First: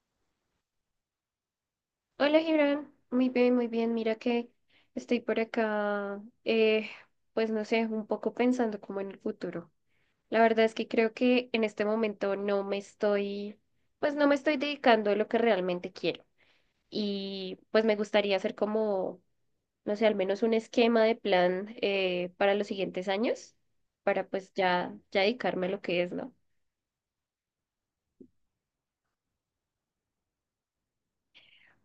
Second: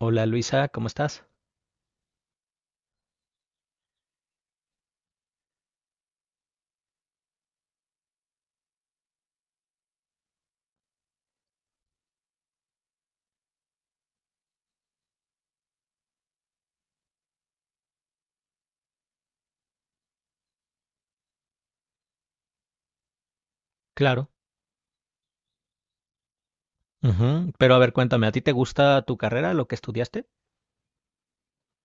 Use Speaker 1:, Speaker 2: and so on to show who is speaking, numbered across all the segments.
Speaker 1: Hola Luisa, ¿cómo estás?
Speaker 2: Hola, Gibran. Muy bien, muy bien. Mira que estoy por acá, pues no sé, un poco pensando como en el futuro. La verdad es que creo que en este momento no me estoy dedicando a lo que realmente quiero. Y pues me gustaría hacer como, no sé, al menos un esquema de plan para los siguientes años, para
Speaker 1: Claro.
Speaker 2: pues ya dedicarme a lo que es, ¿no?
Speaker 1: Ujú. Pero a ver, cuéntame, ¿a ti te gusta tu carrera, lo que estudiaste?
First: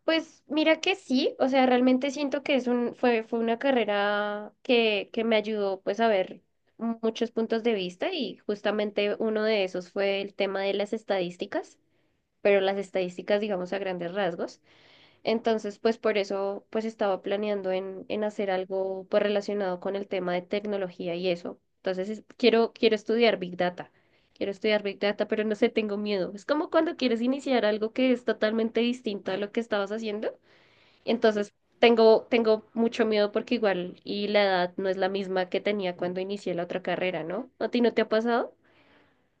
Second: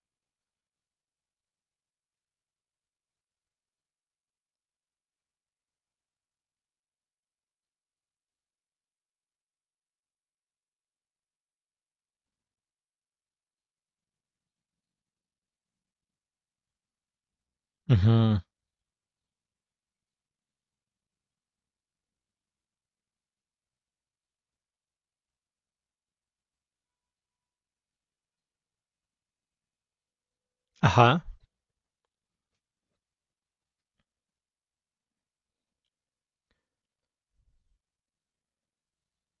Speaker 2: Pues mira que sí, o sea, realmente siento que fue una carrera que me ayudó pues a ver muchos puntos de vista y justamente uno de esos fue el tema de las estadísticas, pero las estadísticas digamos a grandes rasgos. Entonces pues por eso pues estaba planeando en
Speaker 1: Ujú.
Speaker 2: hacer algo pues relacionado con el tema de tecnología y eso. Quiero estudiar Big Data. Quiero estudiar Big Data, pero no sé, tengo miedo. Es como cuando quieres iniciar algo que es totalmente distinto a lo que estabas haciendo.
Speaker 1: Ajá.
Speaker 2: Entonces, tengo mucho miedo porque igual y la edad no es la misma que tenía cuando inicié la otra carrera, ¿no? ¿A ti no te ha pasado?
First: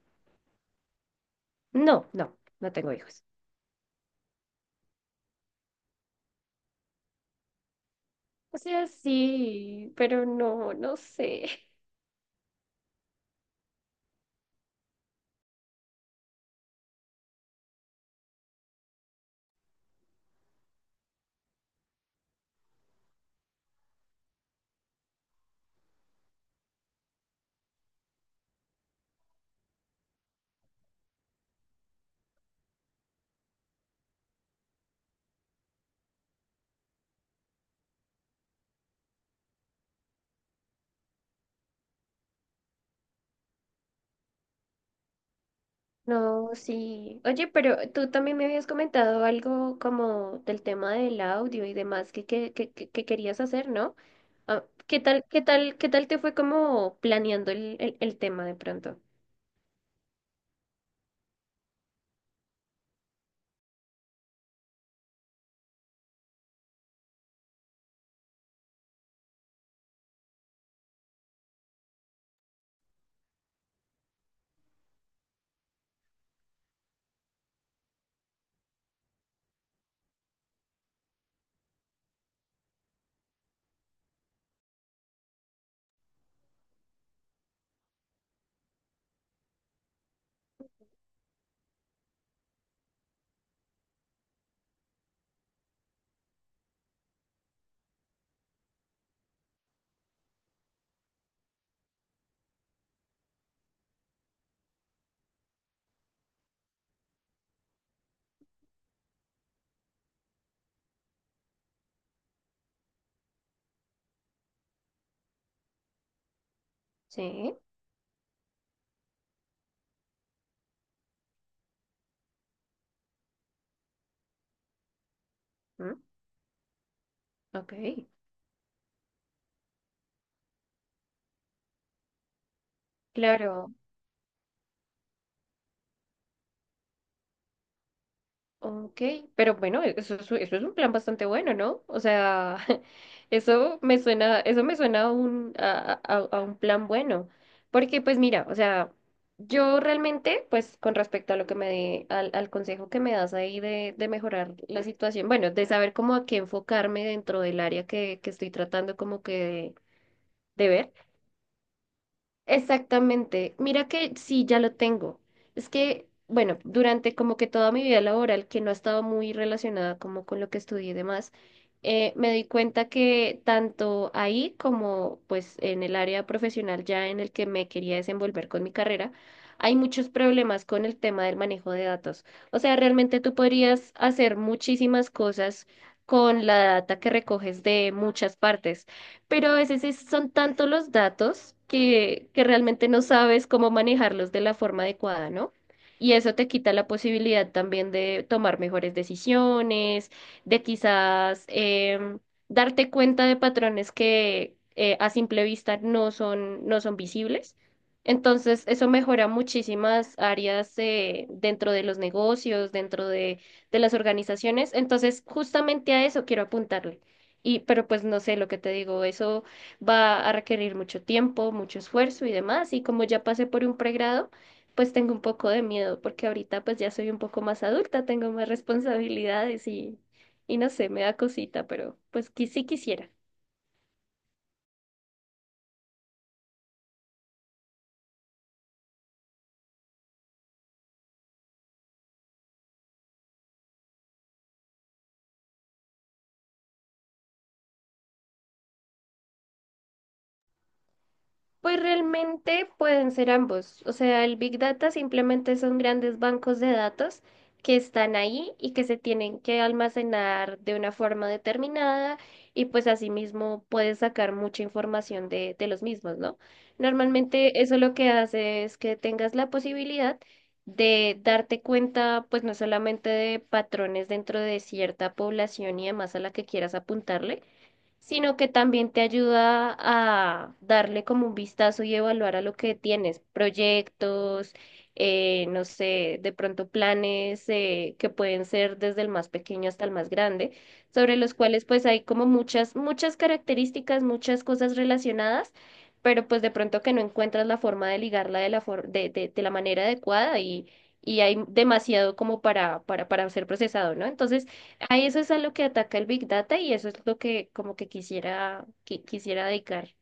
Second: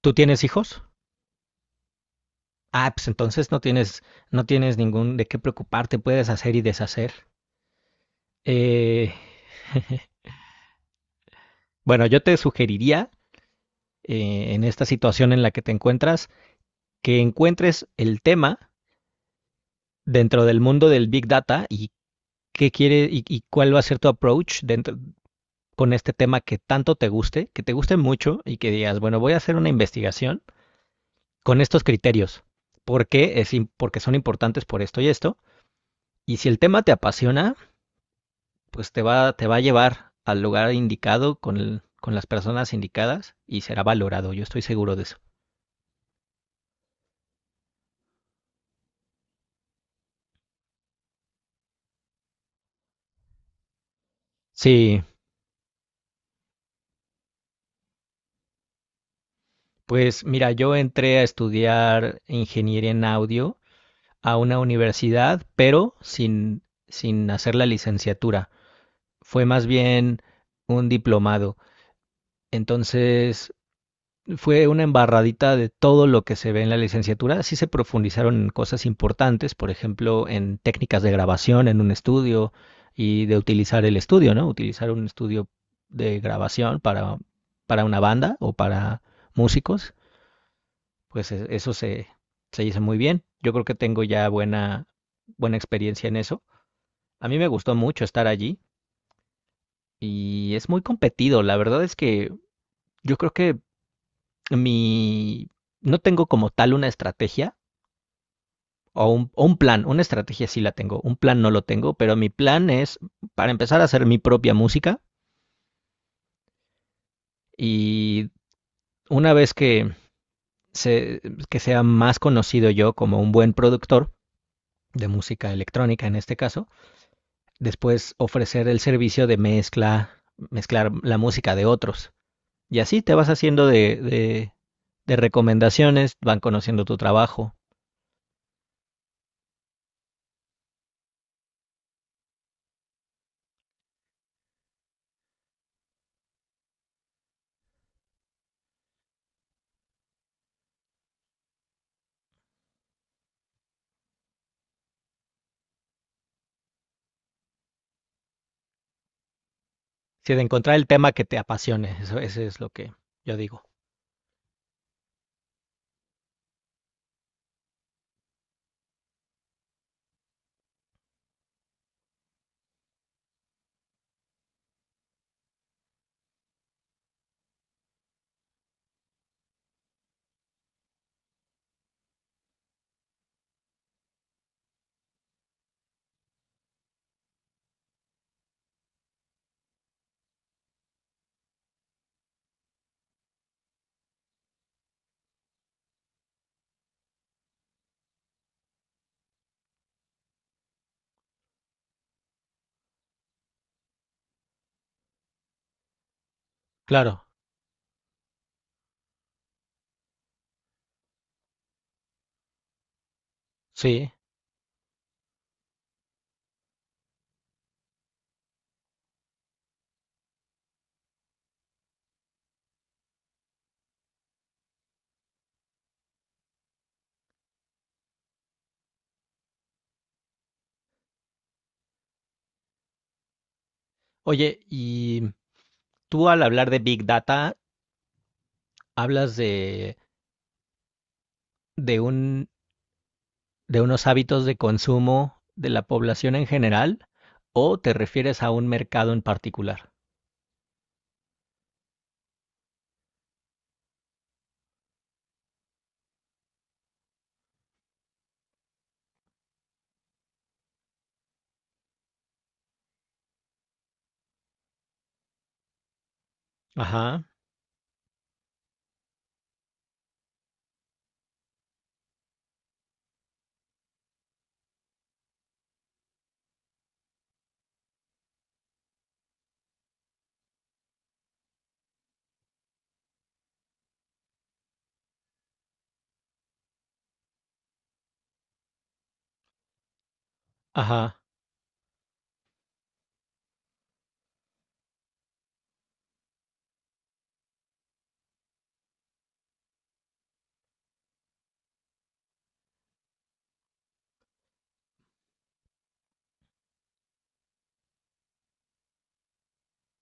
Speaker 1: ¿Tú tienes hijos?
Speaker 2: No, no, no
Speaker 1: Ah,
Speaker 2: tengo
Speaker 1: pues
Speaker 2: hijos.
Speaker 1: entonces no tienes, no tienes ningún de qué preocuparte, puedes hacer y deshacer.
Speaker 2: O sea,
Speaker 1: Eh,
Speaker 2: sí, pero no, no sé.
Speaker 1: bueno, yo te sugeriría, en esta situación en la que te encuentras, que encuentres el tema dentro del mundo del Big Data y qué quiere y cuál va a ser tu approach dentro, con este tema que tanto te guste, que te guste mucho y que digas, bueno, voy a hacer una investigación con estos criterios. ¿Por qué? Es porque son importantes por esto y esto. Y si el tema te apasiona, pues te va a llevar al lugar indicado con las personas indicadas y será valorado. Yo estoy seguro de eso.
Speaker 2: No, sí. Oye, pero tú también me habías comentado algo como del tema del audio y demás que querías hacer, ¿no? Ah, ¿qué
Speaker 1: Sí,
Speaker 2: tal, qué tal, qué tal te fue como planeando el tema de pronto?
Speaker 1: pues mira, yo entré a estudiar ingeniería en audio a una universidad, pero sin hacer la licenciatura. Fue más bien un diplomado. Entonces, fue una embarradita de todo lo que se ve en la licenciatura. Sí se profundizaron en cosas importantes, por ejemplo, en técnicas de grabación en un estudio y de utilizar el estudio, ¿no? Utilizar un estudio de grabación para una banda o para músicos, pues se hizo muy bien. Yo creo que tengo ya buena experiencia en eso. A mí me gustó mucho estar allí y es muy competido. La verdad es que yo creo que mi... No tengo como tal una estrategia o un plan, una estrategia sí la tengo, un plan no lo tengo, pero mi plan es para empezar a hacer mi propia música
Speaker 2: Sí.
Speaker 1: y una vez se, que sea más conocido yo como un buen productor de música
Speaker 2: ¿Mm?
Speaker 1: electrónica en este caso,
Speaker 2: Ok.
Speaker 1: después ofrecer el servicio de mezcla, mezclar la música de otros. Y así te vas haciendo
Speaker 2: Claro.
Speaker 1: de, de, de recomendaciones, van conociendo tu trabajo.
Speaker 2: Ok, pero bueno, eso es un plan bastante bueno, ¿no? O sea, eso me suena a un plan bueno. Porque, pues mira, o sea, yo realmente, pues con respecto a lo que al consejo que me das ahí de mejorar la situación, bueno, de saber cómo a qué enfocarme dentro del área que estoy tratando como que
Speaker 1: Si de
Speaker 2: de
Speaker 1: encontrar el
Speaker 2: ver.
Speaker 1: tema que te apasione, eso es lo que yo
Speaker 2: Exactamente.
Speaker 1: digo.
Speaker 2: Mira que sí, ya lo tengo. Es que, bueno, durante como que toda mi vida laboral, que no ha estado muy relacionada como con lo que estudié y demás, me di cuenta que tanto ahí como pues en el área profesional ya en el que me quería desenvolver con mi carrera, hay muchos problemas con el tema del manejo de datos. O sea, realmente tú podrías hacer muchísimas cosas con la data que recoges de muchas partes pero a veces son tantos los datos que realmente no sabes cómo manejarlos de la forma adecuada, ¿no? Y eso te quita la posibilidad también de tomar mejores decisiones, de quizás darte cuenta de patrones que a simple vista no son, no son
Speaker 1: Claro,
Speaker 2: visibles. Entonces, eso mejora muchísimas áreas dentro de los negocios, de las
Speaker 1: sí.
Speaker 2: organizaciones. Entonces, justamente a eso quiero apuntarle. Y, pero pues no sé, lo que te digo, eso va a requerir mucho tiempo, mucho esfuerzo y demás. Y como ya pasé por un pregrado, pues tengo un poco de miedo, porque ahorita pues ya soy un poco más adulta, tengo más responsabilidades y no sé, me da cosita, pero pues que sí quisiera.
Speaker 1: Oye, y tú al hablar de Big Data, hablas de, de un, de unos hábitos de consumo de la población en general o te refieres a un mercado en particular?
Speaker 2: Pues realmente pueden ser ambos. O sea, el Big Data simplemente son grandes bancos de datos que están ahí y que se tienen que almacenar de una forma determinada y pues asimismo puedes sacar mucha información de los mismos, ¿no?
Speaker 1: Ajá,
Speaker 2: Normalmente eso lo que hace es que tengas la posibilidad de darte cuenta pues no solamente de patrones dentro de cierta población y demás a la que quieras apuntarle, sino que también te ayuda a darle como un vistazo y evaluar a lo que tienes, proyectos, no sé, de pronto planes que pueden ser desde el más pequeño hasta el más grande, sobre
Speaker 1: ajá.
Speaker 2: los cuales pues hay como muchas, muchas características, muchas cosas relacionadas. Pero pues de pronto que no encuentras la forma de ligarla de la for- de la manera adecuada y hay demasiado como para ser procesado, ¿no? Entonces, a eso es a lo que ataca el Big Data y eso es lo que como que quisiera dedicar.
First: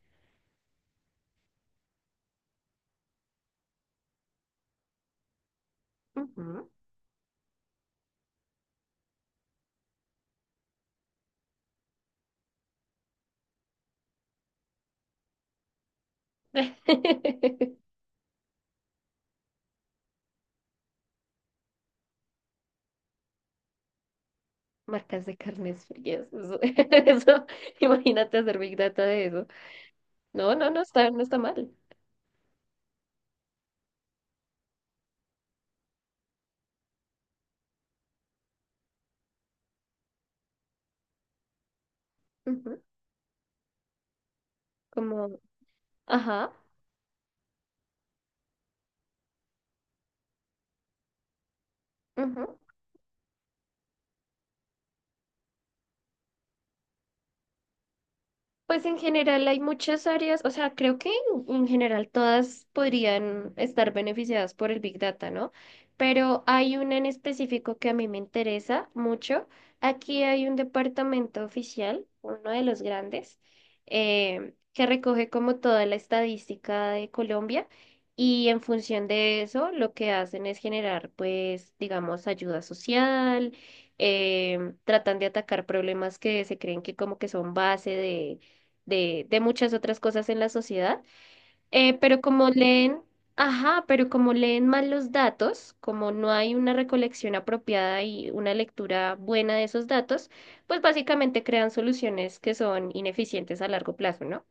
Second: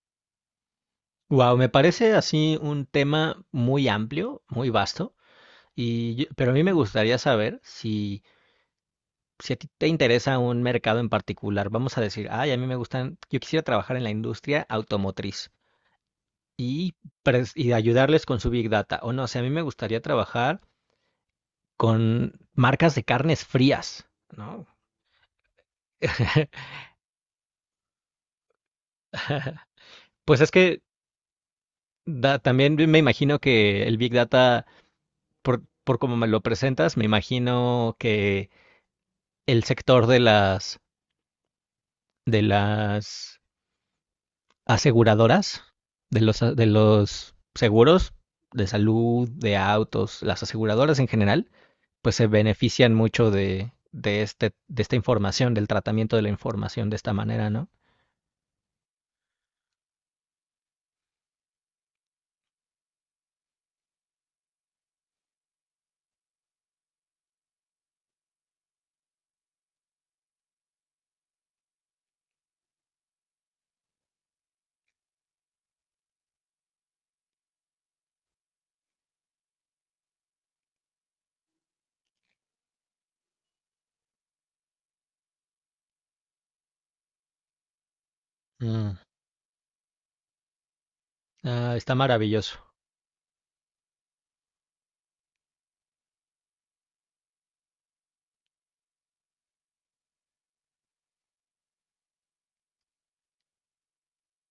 Speaker 1: Wow, me parece así un tema muy amplio, muy vasto, pero a mí
Speaker 2: Ujú.
Speaker 1: me gustaría saber si a ti te interesa un mercado en particular. Vamos a decir, ay, a mí me gustan, yo quisiera trabajar en la industria automotriz. y, y ayudarles con su Big Data. O no, o sea, a mí me gustaría trabajar con marcas de carnes frías, ¿no?
Speaker 2: Marcas de carnes frías. Eso, eso, imagínate hacer Big Data de eso.
Speaker 1: Pues es
Speaker 2: No, no,
Speaker 1: que
Speaker 2: no está, no está mal.
Speaker 1: también me imagino que el Big Data, por como me lo presentas, me imagino que el sector de
Speaker 2: Ujú.
Speaker 1: las
Speaker 2: Como,
Speaker 1: aseguradoras,
Speaker 2: ajá.
Speaker 1: de los seguros de salud, de autos, las aseguradoras en general, pues se
Speaker 2: Ujú.
Speaker 1: benefician mucho de esta información, del tratamiento de la información de esta manera, ¿no?
Speaker 2: Pues en general hay muchas áreas, o sea, creo que en general todas podrían estar beneficiadas por el Big Data, ¿no? Pero hay una en específico que a mí me interesa mucho. Aquí hay un departamento oficial, uno de los grandes, que recoge como toda la estadística de Colombia y en función de eso lo que hacen es generar, pues, digamos, ayuda social, tratan de atacar problemas que se creen que como que son base de
Speaker 1: Mm.
Speaker 2: de muchas otras cosas en la sociedad.
Speaker 1: Ah, está
Speaker 2: Pero como
Speaker 1: maravilloso.
Speaker 2: leen, ajá, pero como leen mal los datos, como no hay una recolección apropiada y una lectura buena de esos datos, pues básicamente crean soluciones que son ineficientes a largo plazo, ¿no?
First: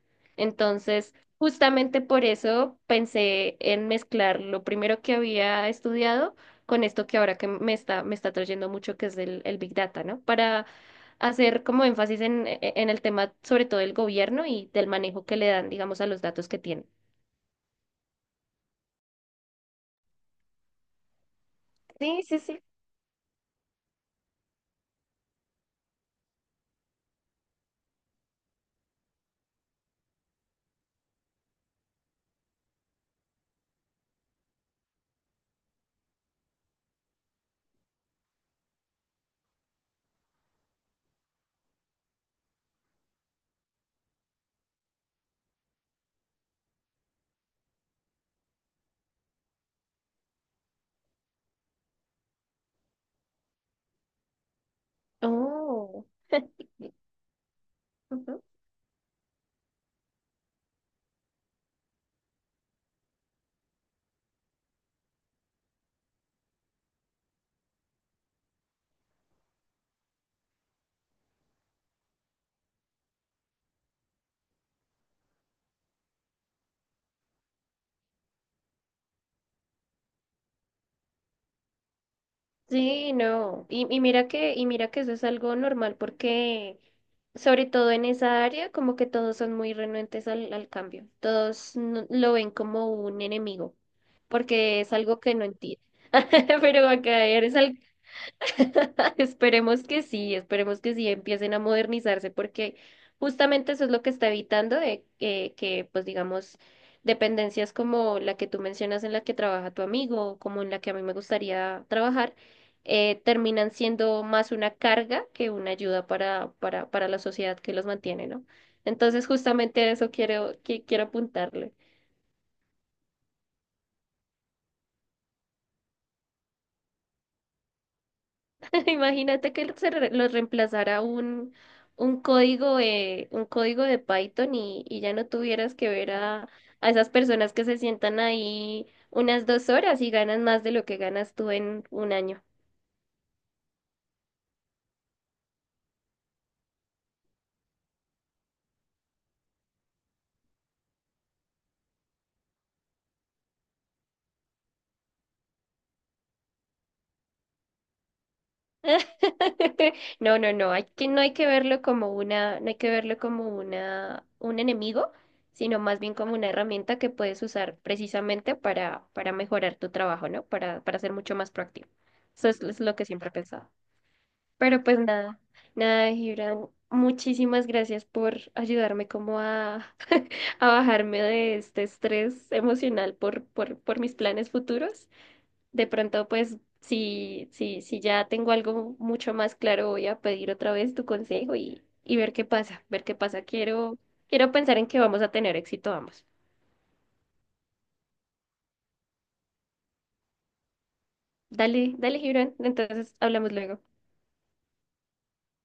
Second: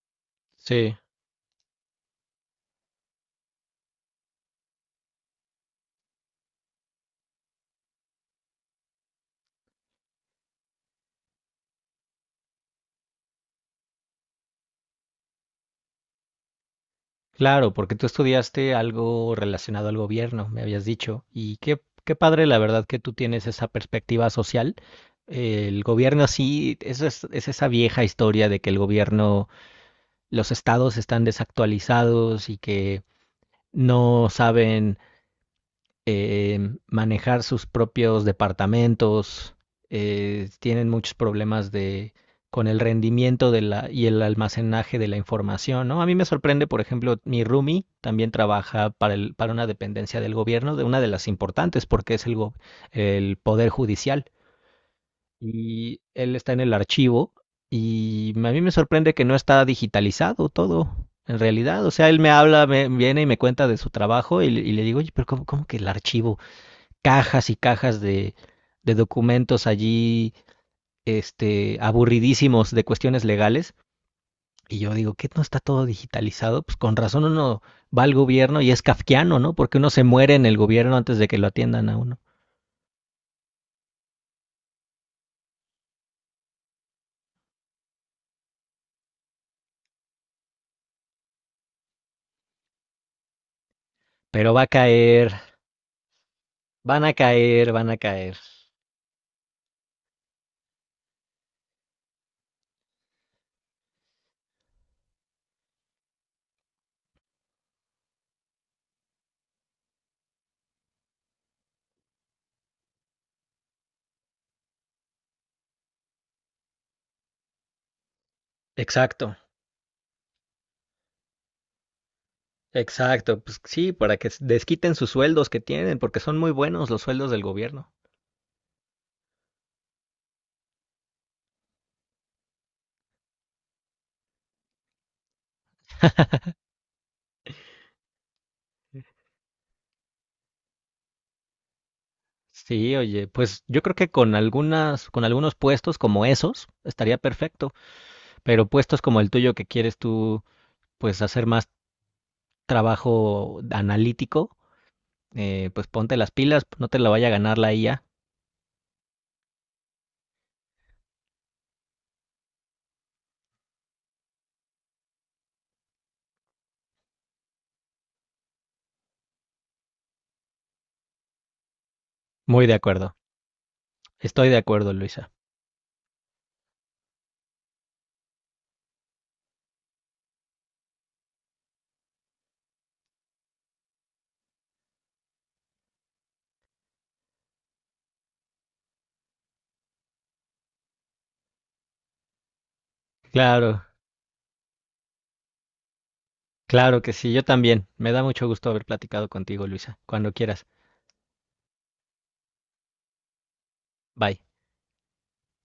Speaker 1: Sí,
Speaker 2: Entonces, justamente por eso pensé en mezclar lo primero que había estudiado con esto que ahora que me está trayendo mucho, que es el Big Data, ¿no? Para hacer como énfasis en el tema, sobre todo del gobierno y del manejo que le dan, digamos, a los datos que tienen.
Speaker 1: claro, porque tú estudiaste algo relacionado al gobierno, me habías dicho. Y qué, qué
Speaker 2: Sí, sí,
Speaker 1: padre, la
Speaker 2: sí.
Speaker 1: verdad, que tú tienes esa perspectiva social. El gobierno sí, es esa vieja historia de que el gobierno, los estados están desactualizados y que no saben manejar sus propios departamentos, tienen muchos problemas con el rendimiento y el almacenaje de la información, ¿no? A mí me sorprende, por ejemplo, mi roomie también trabaja para una dependencia del gobierno, de una de las importantes, porque es el Poder Judicial. Y
Speaker 2: Oh.
Speaker 1: él está en el
Speaker 2: Y-
Speaker 1: archivo y
Speaker 2: ujú.
Speaker 1: a mí me sorprende que no está digitalizado todo, en realidad. O sea, él me habla, me viene y me cuenta de su trabajo y le digo, oye, pero cómo, ¿cómo, que el archivo? Cajas y cajas de documentos allí, este, aburridísimos de cuestiones legales. Y yo digo, ¿qué no está todo digitalizado? Pues con razón uno va al gobierno y es kafkiano, ¿no? Porque uno se muere en el gobierno antes de que lo atiendan a uno.
Speaker 2: Sí, no. Y mira que eso es algo normal porque, sobre todo en esa área, como que todos son muy renuentes al cambio. Todos no- lo ven como un enemigo,
Speaker 1: Pero va a
Speaker 2: porque es algo
Speaker 1: caer,
Speaker 2: que no entienden. Pero
Speaker 1: van a
Speaker 2: acá eres,
Speaker 1: caer,
Speaker 2: al-
Speaker 1: van a caer.
Speaker 2: Esperemos que sí empiecen a modernizarse porque justamente eso es lo que está evitando de que, pues digamos, dependencias como la que tú mencionas en la que trabaja tu amigo o como en la que a mí me gustaría trabajar, terminan siendo más una carga que una ayuda para la sociedad que los mantiene, ¿no? Entonces
Speaker 1: Exacto,
Speaker 2: justamente a eso quiero apuntarle.
Speaker 1: exacto. Pues sí, para que desquiten sus sueldos que tienen, porque son muy buenos los sueldos del gobierno.
Speaker 2: Imagínate que lo reemplazara un código de Python y ya no tuvieras que ver a esas personas que se sientan ahí unas dos horas y ganan más de lo que ganas tú en un año.
Speaker 1: Sí, oye, pues yo creo que con algunos puestos como esos, estaría perfecto. Pero puestos como el tuyo que quieres tú, pues hacer más trabajo analítico, pues ponte las pilas, no te la vaya a ganar la IA.
Speaker 2: No, no, no, hay que, no hay que verlo como una, no hay que verlo como una, un enemigo, sino más bien como una herramienta que puedes usar precisamente para mejorar tu trabajo, ¿no? Para ser mucho más proactivo.
Speaker 1: Muy de
Speaker 2: Es lo que
Speaker 1: acuerdo.
Speaker 2: siempre he pensado.
Speaker 1: Estoy de
Speaker 2: Pero
Speaker 1: acuerdo,
Speaker 2: pues
Speaker 1: Luisa.
Speaker 2: nada, nada, Gibran. Muchísimas gracias por ayudarme como a, a bajarme de este estrés emocional por mis planes futuros. De pronto, pues, si ya tengo algo mucho más claro, voy a pedir otra vez tu consejo y ver qué pasa, ver qué pasa.
Speaker 1: Claro,
Speaker 2: Quiero pensar en que vamos a tener éxito ambos.
Speaker 1: claro que sí, yo también. Me da mucho gusto haber platicado contigo, Luisa. Cuando quieras.
Speaker 2: Dale, dale, Gibran. Entonces, hablamos luego.
Speaker 1: Bye.